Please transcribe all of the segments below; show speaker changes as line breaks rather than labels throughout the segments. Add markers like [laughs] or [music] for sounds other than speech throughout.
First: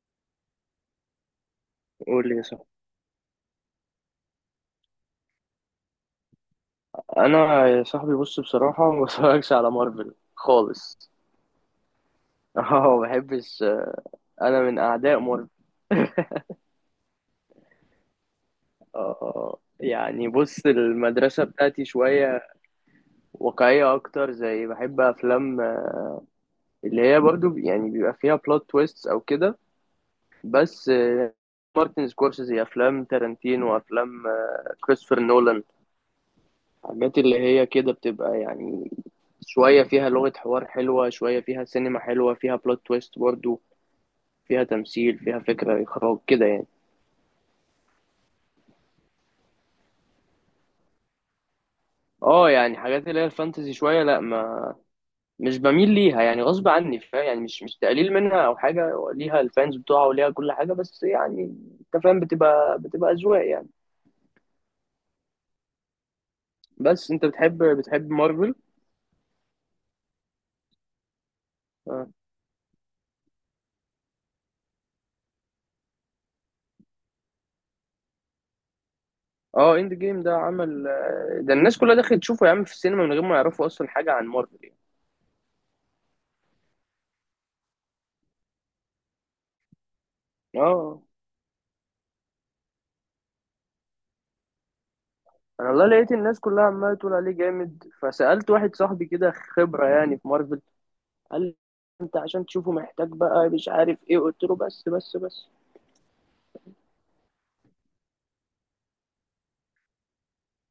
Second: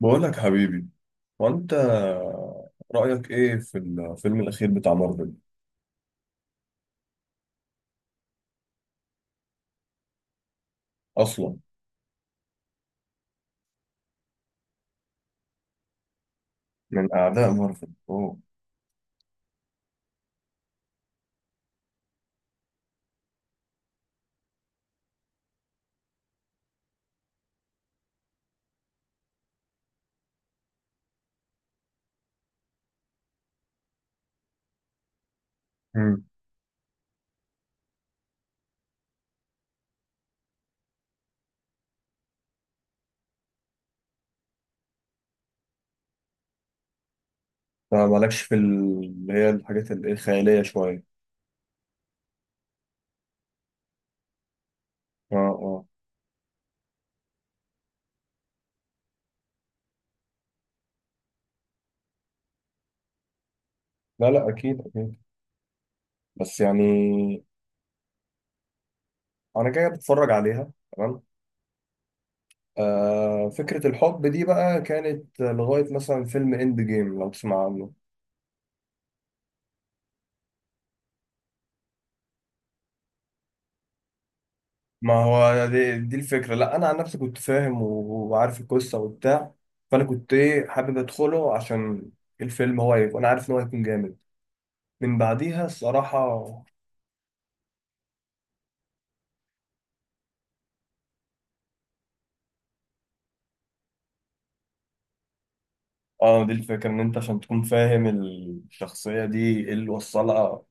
بقول لك حبيبي، وانت
قول لي يا صاحبي.
رأيك ايه في الفيلم الأخير بتاع مارفل
انا يا صاحبي بص بصراحه [laughs] ما بتفرجش على مارفل خالص.
أصلا؟
[laughs] اه ما بحبش. انا من اعداء مارفل.
من أعداء مارفل؟ أوه.
اه يعني بص المدرسه بتاعتي شويه واقعيه اكتر، زي بحب افلام اللي هي برضو يعني بيبقى فيها بلوت تويست او كده، بس مارتن سكورسيزي، افلام تارانتينو، وافلام كريستوفر نولان.
مم.
حاجات اللي هي كده بتبقى يعني شوية فيها لغة حوار حلوة، شوية فيها سينما حلوة، فيها بلوت تويست برضو، فيها تمثيل، فيها فكرة إخراج كده يعني.
فمالكش في اللي هي الحاجات الخيالية شوية؟
اه يعني حاجات اللي هي الفانتزي شوية، لا ما
اه،
مش
اه.
بميل ليها يعني غصب عني، فاهم، يعني مش تقليل منها أو حاجة، ليها الفانز بتوعها وليها كل حاجة، بس يعني أنت فاهم، بتبقى أذواق يعني.
لا، لا، أكيد، أكيد. بس
بس أنت
يعني
بتحب مارفل.
أنا جاي بتفرج عليها. تمام.
اه
آه، فكرة الحب دي بقى كانت لغاية مثلا فيلم إند جيم، لو تسمع عنه.
اه اند جيم ده عمل ده الناس كلها دخلت تشوفه يا عم في السينما من غير ما يعرفوا أصلا حاجة عن مارفل يعني.
ما هو دي الفكرة. لا، أنا عن نفسي كنت فاهم وعارف القصة وبتاع. فأنا كنت حابب
اه.
أدخله عشان الفيلم. هو هيبقى، أنا عارف إن هو هيكون جامد من بعديها
انا والله لقيت الناس
الصراحة.
كلها عماله تقول عليه جامد، فسألت واحد صاحبي كده خبرة يعني في مارفل، قال لي انت عشان تشوفه محتاج بقى مش عارف ايه، قلت له بس.
آه، دي الفكرة إن أنت عشان تكون فاهم الشخصية دي إيه اللي وصلها،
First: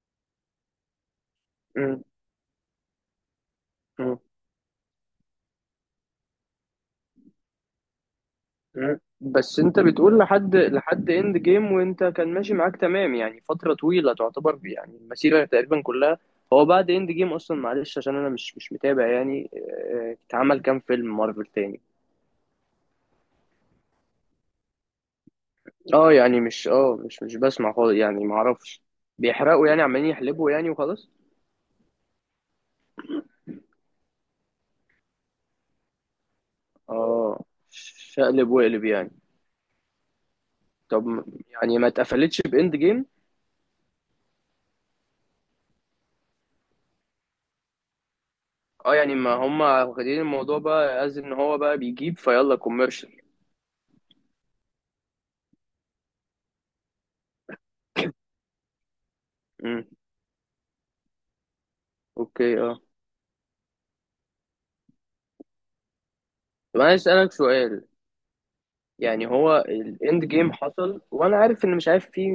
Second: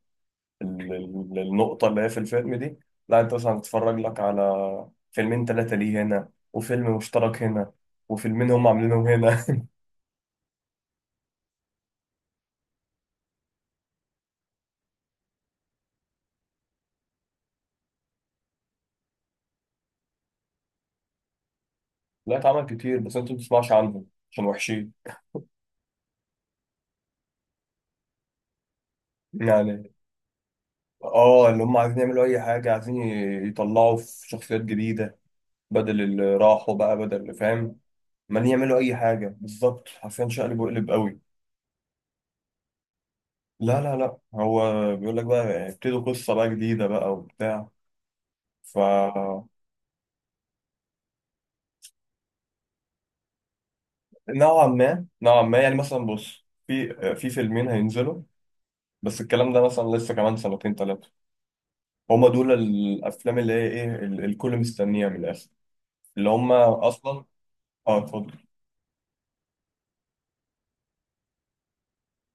النقطة اللي
مم.
هي في الفيلم دي. لا، أنت مثلا تتفرج
مم.
لك على فيلمين تلاتة ليه هنا، وفيلم مشترك هنا، وفيلمين هم عاملينهم هنا.
بس انت بتقول لحد اند جيم وانت كان ماشي معاك تمام يعني فترة طويلة، تعتبر يعني المسيرة تقريبا كلها. هو بعد اند جيم اصلا، معلش عشان انا مش متابع يعني، اتعمل كام فيلم مارفل تاني؟
[laughs] لا، اتعمل كتير بس أنت ما بتسمعش عنهم عشان وحشين.
اه يعني مش اه مش مش بسمع خالص يعني ما اعرفش. بيحرقوا يعني،
يعني
عمالين يحلبوا يعني وخلاص.
اه، اللي هم عايزين يعملوا اي حاجه، عايزين يطلعوا في شخصيات جديده بدل اللي راحوا بقى، بدل اللي
اه،
فاهم. ما
شقلب
يعملوا
وقلب
اي
يعني.
حاجه، بالظبط، حرفيا شقلب وقلب قوي.
طب يعني ما اتقفلتش باند جيم؟
لا، لا، لا، هو بيقول لك بقى ابتدوا قصه بقى جديده بقى وبتاع. ف
اه يعني ما هم واخدين الموضوع بقى از ان هو بقى بيجيب فيلا كوميرشال.
نوعا ما، نوعا ما، يعني مثلا بص، في فيلمين هينزلوا. بس الكلام ده
امم.
مثلا لسه كمان سنتين ثلاثه. هما دول
اوكي، اه.
الافلام اللي هي الكل مستنيها من الاخر، اللي
طب
هما
انا عايز
اصلا.
اسالك سؤال.
اه، اتفضل.
يعني هو الاند جيم حصل، وانا عارف ان مش عارف فيه،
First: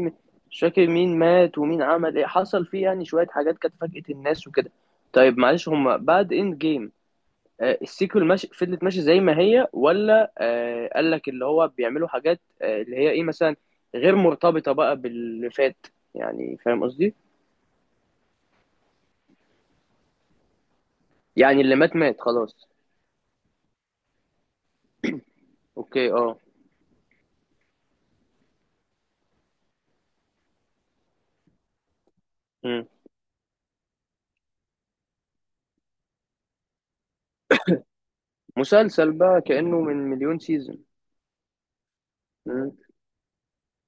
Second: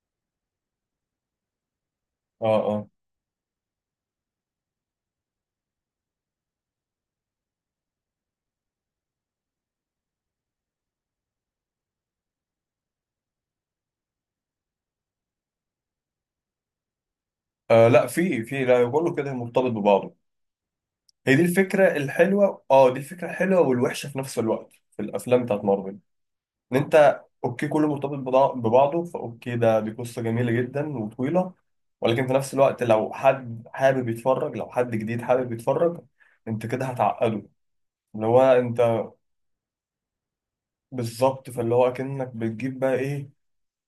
مش فاكر مين مات ومين عمل ايه،
اه،
حصل فيه
اه.
يعني شويه حاجات كانت فاجأت الناس وكده. طيب معلش، هم بعد اند جيم آه السيكول ماشي فضلت ماشي زي ما هي، ولا آه قال لك اللي هو بيعملوا حاجات آه اللي هي ايه مثلا غير مرتبطه بقى باللي فات؟ يعني فاهم قصدي.
آه، لا، في لا، بقول له كده مرتبط ببعضه. هي دي
يعني اللي
الفكره
مات مات
الحلوه،
خلاص.
اه، دي الفكره الحلوه والوحشه في نفس الوقت في الافلام بتاعت مارفل.
اوكي اه.
ان انت اوكي كله مرتبط ببعضه، فاوكي ده دي قصه جميله جدا وطويله. ولكن في نفس الوقت،
مم.
لو حد حابب يتفرج، لو حد جديد حابب يتفرج، انت كده هتعقده. اللي هو انت،
مسلسل بقى كأنه من مليون سيزون.
بالظبط، فاللي هو كأنك
مم.
بتجيب بقى ايه،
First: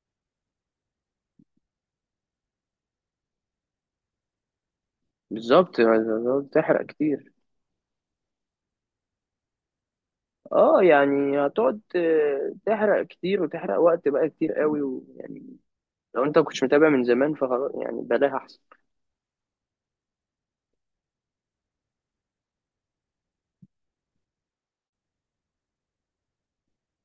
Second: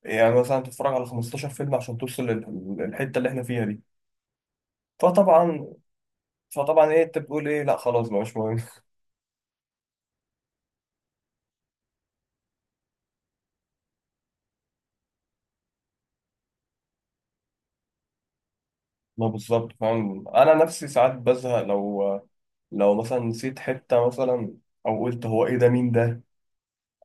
يعني مثلا تتفرج على 15 فيلم عشان توصل للحته اللي احنا فيها دي. فطبعا،
بالظبط بالظبط، تحرق
فطبعا ايه انت
كتير.
بتقول ايه؟ لا، خلاص بقى، مش مهم.
اه يعني هتقعد تحرق كتير وتحرق وقت بقى كتير قوي، ويعني لو انت كنتش متابع من زمان فخلاص يعني بلاها احسن.
ما بالظبط، فاهم، انا نفسي ساعات بزهق لو مثلا نسيت حته، مثلا او قلت هو ايه ده، مين ده؟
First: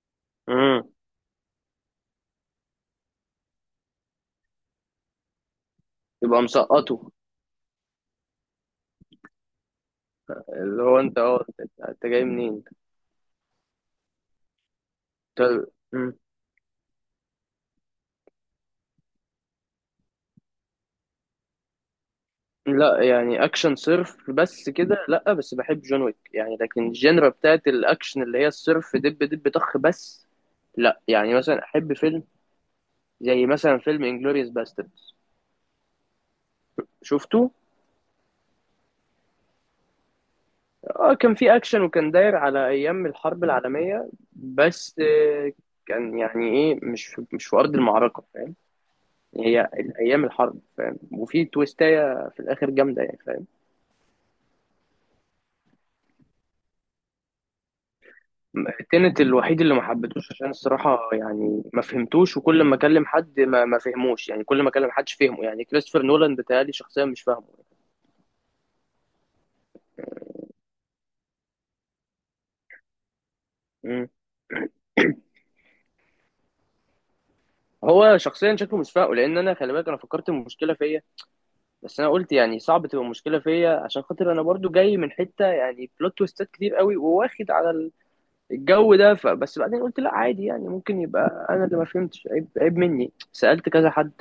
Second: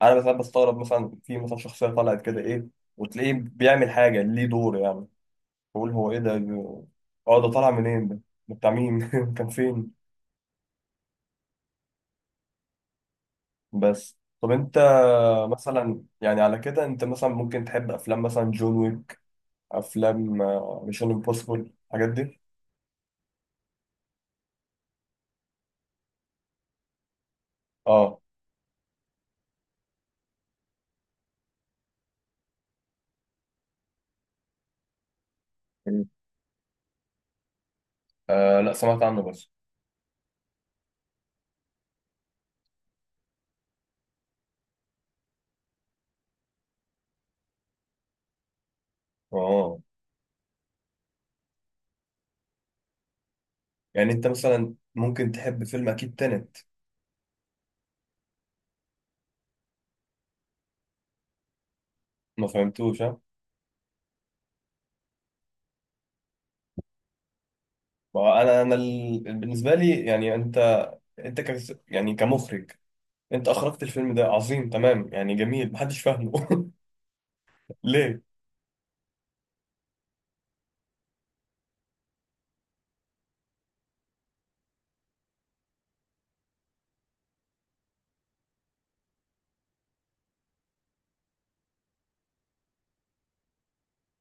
انا ساعات بستغرب
مم.
مثلا، في مثلا شخصيه طلعت كده ايه وتلاقيه بيعمل حاجه، ليه دور يعني؟ بقول هو ايه ده،
تبقى مسقطه.
اه، ده طالع منين ده؟ ده بتاع مين؟ [laughs] كان فين؟
اللي هو انت، اه انت أنت جاي منين انت.
بس طب انت،
طب-.
مثلا
مم.
يعني على كده انت مثلا ممكن تحب افلام مثلا جون ويك، افلام ميشن امبوسيبل، الحاجات دي.
لا يعني اكشن صرف بس كده لا، بس بحب جون ويك يعني، لكن الجينرا بتاعت
اه.
الاكشن اللي هي الصرف دب دب طخ بس لا. يعني مثلا احب فيلم زي مثلا فيلم انجلوريوس باستردز.
مم.
شفته؟
آه، لا، سمعت عنه بس.
اه كان فيه اكشن وكان داير على ايام الحرب العالميه بس كان يعني ايه مش في مش في ارض المعركه، فاهم، هي
اه،
ايام الحرب، فاهم، وفي تويستايه في الاخر جامده يعني، فاهم.
يعني انت مثلا ممكن تحب فيلم اكيد تنت.
تنت الوحيد اللي ما حبيتهوش، عشان الصراحه يعني ما فهمتوش،
ما
وكل ما
فهمتوش؟
اكلم
ها؟
حد ما فهموش يعني، كل ما اكلم حدش فهمه يعني كريستوفر نولان بيتهيألي شخصيا مش فاهمه.
ما هو انا بالنسبه لي يعني انت، انت يعني كمخرج، انت اخرجت
مم.
الفيلم ده عظيم، تمام يعني، جميل، محدش فاهمه [laughs]
هو
ليه؟
شخصيا شكله مش فاهمه، لان انا خلي بالك انا فكرت المشكله فيا، بس انا قلت يعني صعب تبقى مشكله فيا عشان خاطر انا برضو جاي من حته يعني بلوت تويستات كتير قوي، وواخد على الجو ده، فبس بعدين قلت لا عادي يعني ممكن يبقى انا اللي ما فهمتش، عيب عيب مني، سالت كذا حد،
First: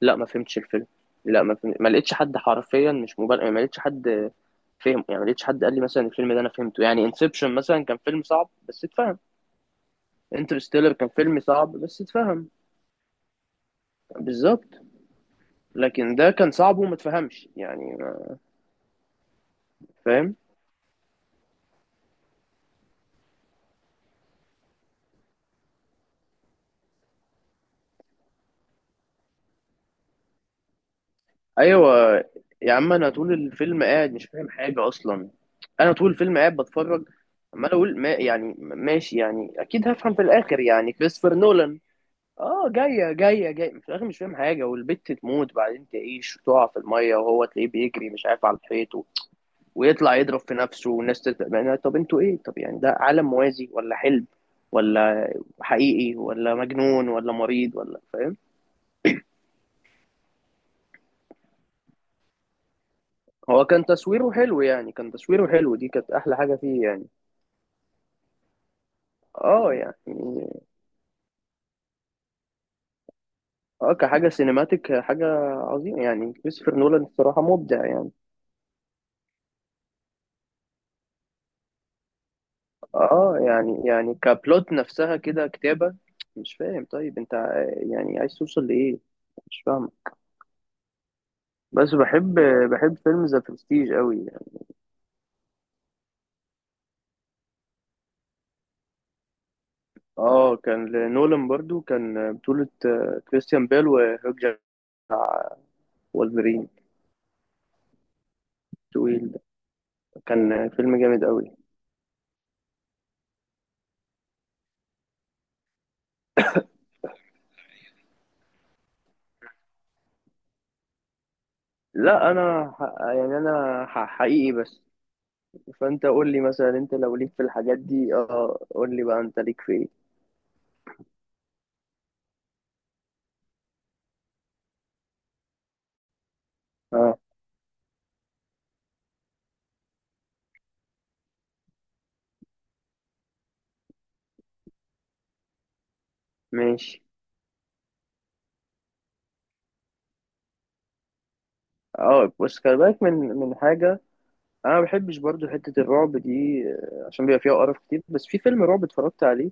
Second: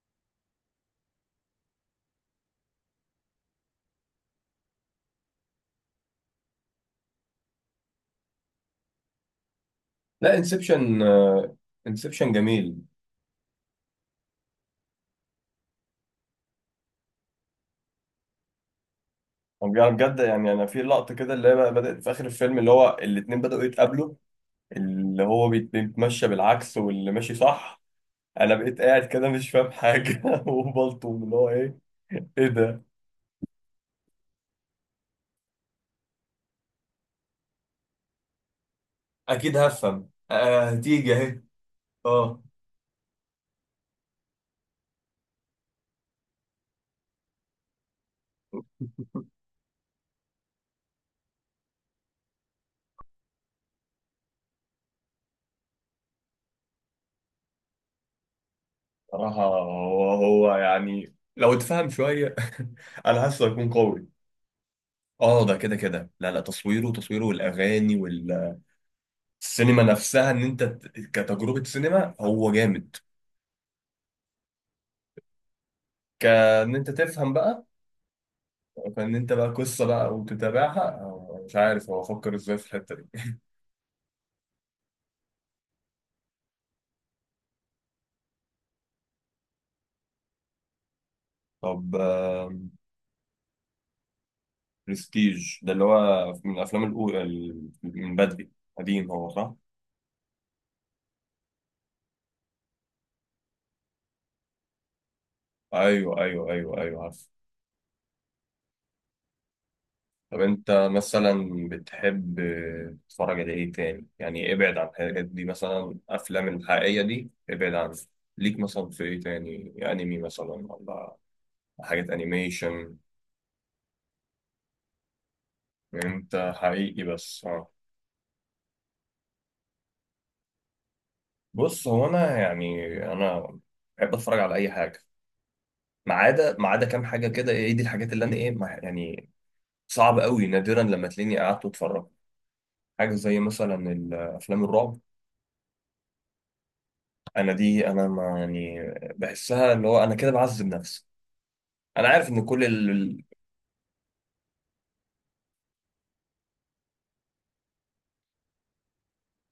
لا ما فهمتش الفيلم، لا ما فهم... ما لقيتش حد حرفيا مش مبالغ، ما لقيتش حد فهم يعني، ما لقيتش حد قال لي مثلا الفيلم ده انا فهمته يعني، انسبشن مثلا كان فيلم صعب بس اتفهم،
لا،
انترستيلر
انسبشن،
كان فيلم صعب بس
انسبشن
اتفهم،
جميل.
بالظبط، لكن ده كان صعب وما اتفهمش يعني.
يعني بجد،
فاهم.
يعني انا في لقطه كده اللي هي بقى بدات في اخر الفيلم اللي هو الاتنين بداوا يتقابلوا، اللي هو بيتمشى بالعكس واللي ماشي صح. انا بقيت قاعد كده مش فاهم حاجه [laughs] وبلطم اللي هو ايه،
ايوه.
ايه
يا
ده؟
عم انا طول الفيلم قاعد مش فاهم حاجه اصلا. انا طول الفيلم قاعد بتفرج، عمال اقول ما يعني ماشي يعني
اكيد
اكيد
هفهم،
هفهم في الاخر
آه،
يعني
هتيجي
كريستوفر
اهي.
نولان.
اه.
اه جايه في الاخر مش فاهم حاجه، والبت تموت بعدين تعيش وتقع في الميه، وهو تلاقيه بيجري مش عارف على الحيط و-، ويطلع يضرب في نفسه والناس تت... يعني طب انتوا ايه، طب يعني ده عالم موازي ولا حلم ولا حقيقي ولا مجنون ولا مريض ولا فاهم.
صراحة هو يعني لو اتفهم شوية، [laughs] أنا حاسه
هو
هيكون
كان
قوي.
تصويره حلو يعني، كان
اه،
تصويره
ده كده
حلو، دي
كده،
كانت
لا،
احلى
لا،
حاجه فيه
تصويره،
يعني.
تصويره والأغاني والسينما
اه
نفسها، إن
يعني.
أنت كتجربة سينما هو جامد.
اه كحاجة سينماتيك، حاجة عظيمة يعني،
كأن
كريستوفر
أنت
نولان
تفهم
الصراحة
بقى،
مبدع يعني.
كأن أنت بقى قصة بقى وتتابعها، أو مش عارف هو فكر إزاي في الحتة دي.
اه يعني يعني كبلوت نفسها كده كتابة مش فاهم، طيب انت يعني عايز توصل لإيه، مش فاهم.
طب.
بس بحب، بحب فيلم ذا برستيج قوي يعني.
برستيج ده اللي هو من الأفلام الأولى، من بدري، قديم هو، صح؟
اه كان لنولان، برضو كان بطولة كريستيان بيل وهيوك جاك
أيوه، أيوه،
والبرين.
أيوه، أيوه.
طويل ده.
طب
كان
انت
فيلم جامد
مثلا
قوي.
بتحب تتفرج على ايه تاني، يعني ابعد عن الحاجات دي، مثلا افلام الحقيقية دي، ابعد عن، ليك مثلا في ايه تاني؟ انمي مثلا؟ ولا حاجات
لا انا
انيميشن؟
ح- يعني انا ح- حقيقي بس. فانت قول لي
انت
مثلا، انت
حقيقي
لو ليك
بس،
في
اه.
الحاجات دي اه قول لي بقى انت ليك في ايه؟
بص، هو انا يعني، انا بحب اتفرج على اي حاجة ما عدا ما عدا كام
اه،
حاجة كده. ايه دي الحاجات اللي انا ايه يعني صعب قوي نادرا لما تلاقيني قعدت واتفرجت؟ حاجة زي مثلا الافلام الرعب،
ماشي.
انا دي انا ما يعني بحسها اللي هو انا كده بعذب نفسي. انا عارف
اه
ان
بس
كل
خلي
ال
بالك من
ال-
من حاجه. انا ما بحبش برضو حته الرعب دي عشان بيبقى فيها قرف كتير، بس في فيلم رعب اتفرجت عليه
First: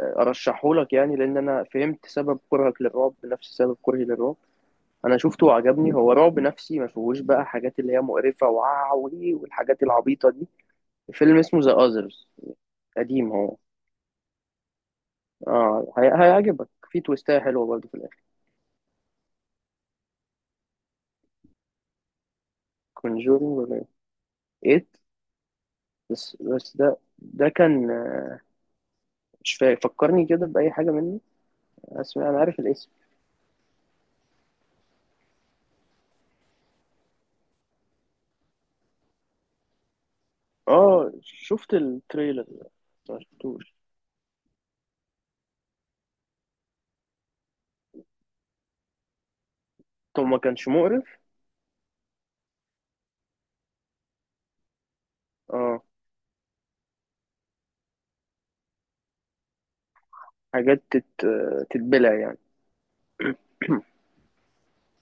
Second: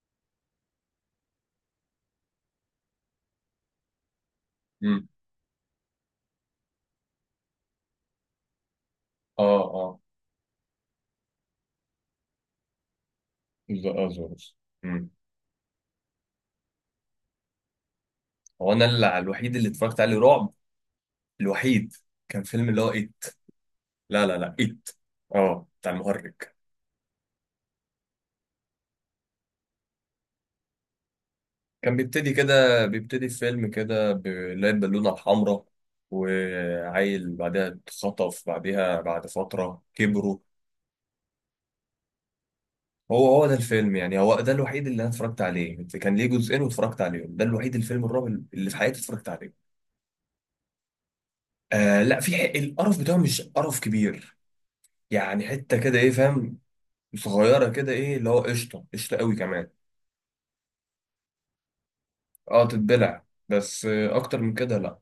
ارشحه لك يعني لان انا فهمت سبب كرهك للرعب نفس سبب كرهي للرعب.
مم.
انا شفته وعجبني، هو رعب نفسي ما فيهوش بقى حاجات اللي هي مقرفه وعوي
اه،
والحاجات
اه.
العبيطه دي. فيلم اسمه ذا اذرز، قديم هو.
اه، زوز. مم.
اه، هي- هيعجبك، في تويستايه حلوه برضو في الاخر.
هو انا اللي الوحيد اللي اتفرجت عليه رعب، الوحيد، كان فيلم اللي هو ايت.
كونجورينج. 8.
لا، لا، لا، ايت. اه، بتاع المهرج.
بس ده كان مش فاكر، فكرني كده بأي حاجة منه.
كان
اسمع
بيبتدي
انا عارف
كده،
الاسم.
بيبتدي الفيلم كده، بلاقي البالونة الحمراء، وعيل بعدها اتخطف، بعدها بعد فترة كبروا.
اه شفت التريلر بس ما
هو هو ده
شفتوش.
الفيلم، يعني هو ده الوحيد اللي انا اتفرجت عليه، كان ليه جزئين واتفرجت عليهم. ده الوحيد الفيلم الرعب اللي في حياتي اتفرجت عليه.
طب ما كانش مقرف؟
آه لا، في حق، القرف بتاعه مش قرف كبير يعني، حته
اه.
كده ايه، فاهم؟ صغيره كده ايه اللي هو قشطه، قشطه قوي كمان.
حاجات تت... تتبلع يعني.
اه، تتبلع بس، آه اكتر من كده لا.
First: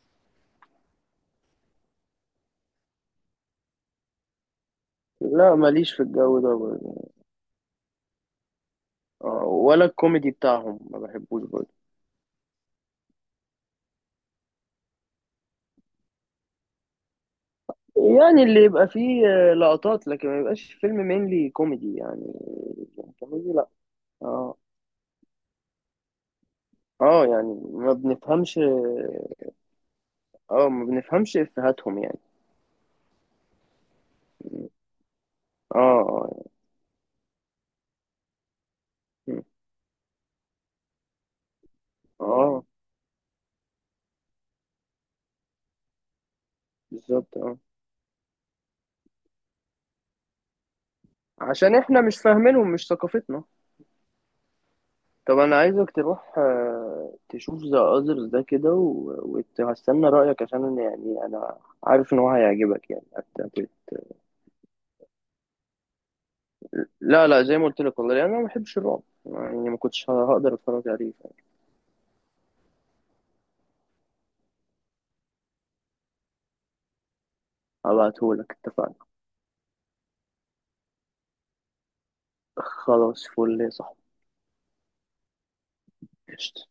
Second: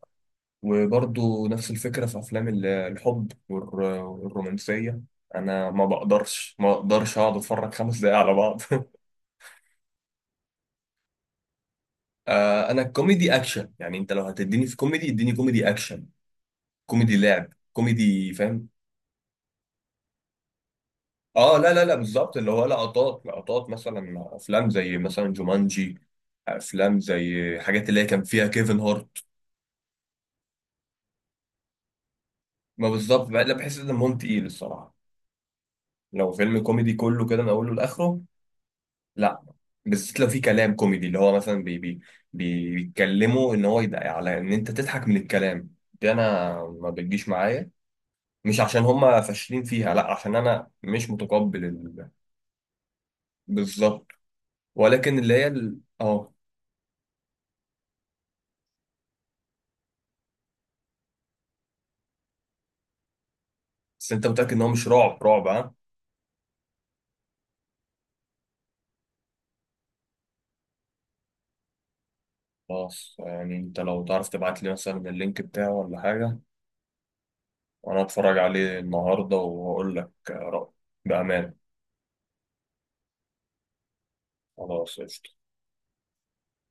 وبرضه نفس الفكره في افلام الحب والرومانسيه.
لا
انا ما
ماليش في الجو ده
بقدرش ما
برضه.
بقدرش اقعد اتفرج خمس دقايق على بعض [laughs]
اه، ولا الكوميدي بتاعهم ما بحبوش برضه.
آه، انا الكوميدي اكشن، يعني انت لو هتديني في كوميدي اديني كوميدي اكشن، كوميدي لعب، كوميدي،
يعني اللي
فاهم؟
يبقى فيه لقطات لكن ما يبقاش فيلم مينلي
اه، لا، لا، لا،
كوميدي يعني.
بالظبط، اللي هو لقطات،
كوميدي لا.
لقطات مثلا
اه
افلام زي مثلا جومانجي، افلام زي
اه يعني
حاجات
ما
اللي هي كان فيها
بنفهمش.
كيفن هارت.
اه ما بنفهمش افهاتهم يعني.
ما بالظبط لا، بحس ان دمهم تقيل الصراحه،
اه
لو
اه
فيلم كوميدي كله كده من اوله لاخره، لا.
يعني.
بالذات لو في كلام كوميدي اللي هو مثلا
اه.
بيتكلموا ان هو يدعي على ان انت تضحك من الكلام. دي انا ما بتجيش
بالظبط اه.
معايا، مش عشان هم فاشلين فيها، لا، عشان انا مش متقبل
عشان احنا
ال-
مش فاهمينهم، مش ثقافتنا.
بالظبط. ولكن اللي
طب
هي
انا عايزك
اه.
تروح تشوف ذا اذرز ده كده و- وهستنى رايك، عشان أنا يعني انا عارف ان هو هيعجبك يعني هت- هت-.
بس انت متأكد ان هو مش رعب رعب؟ ها؟
لا لا زي ما قلت لك والله يعني انا ما بحبش الرعب يعني ما كنتش هقدر اتفرج عليه.
خلاص، يعني انت لو تعرف تبعت لي مثلا اللينك بتاعه ولا حاجة، وانا اتفرج
هبعتهولك،
عليه
اتفقنا.
النهاردة واقول لك رأيي بأمان.
خلاص، فل يا صاحبي.
خلاص، قشطة.
قشطة.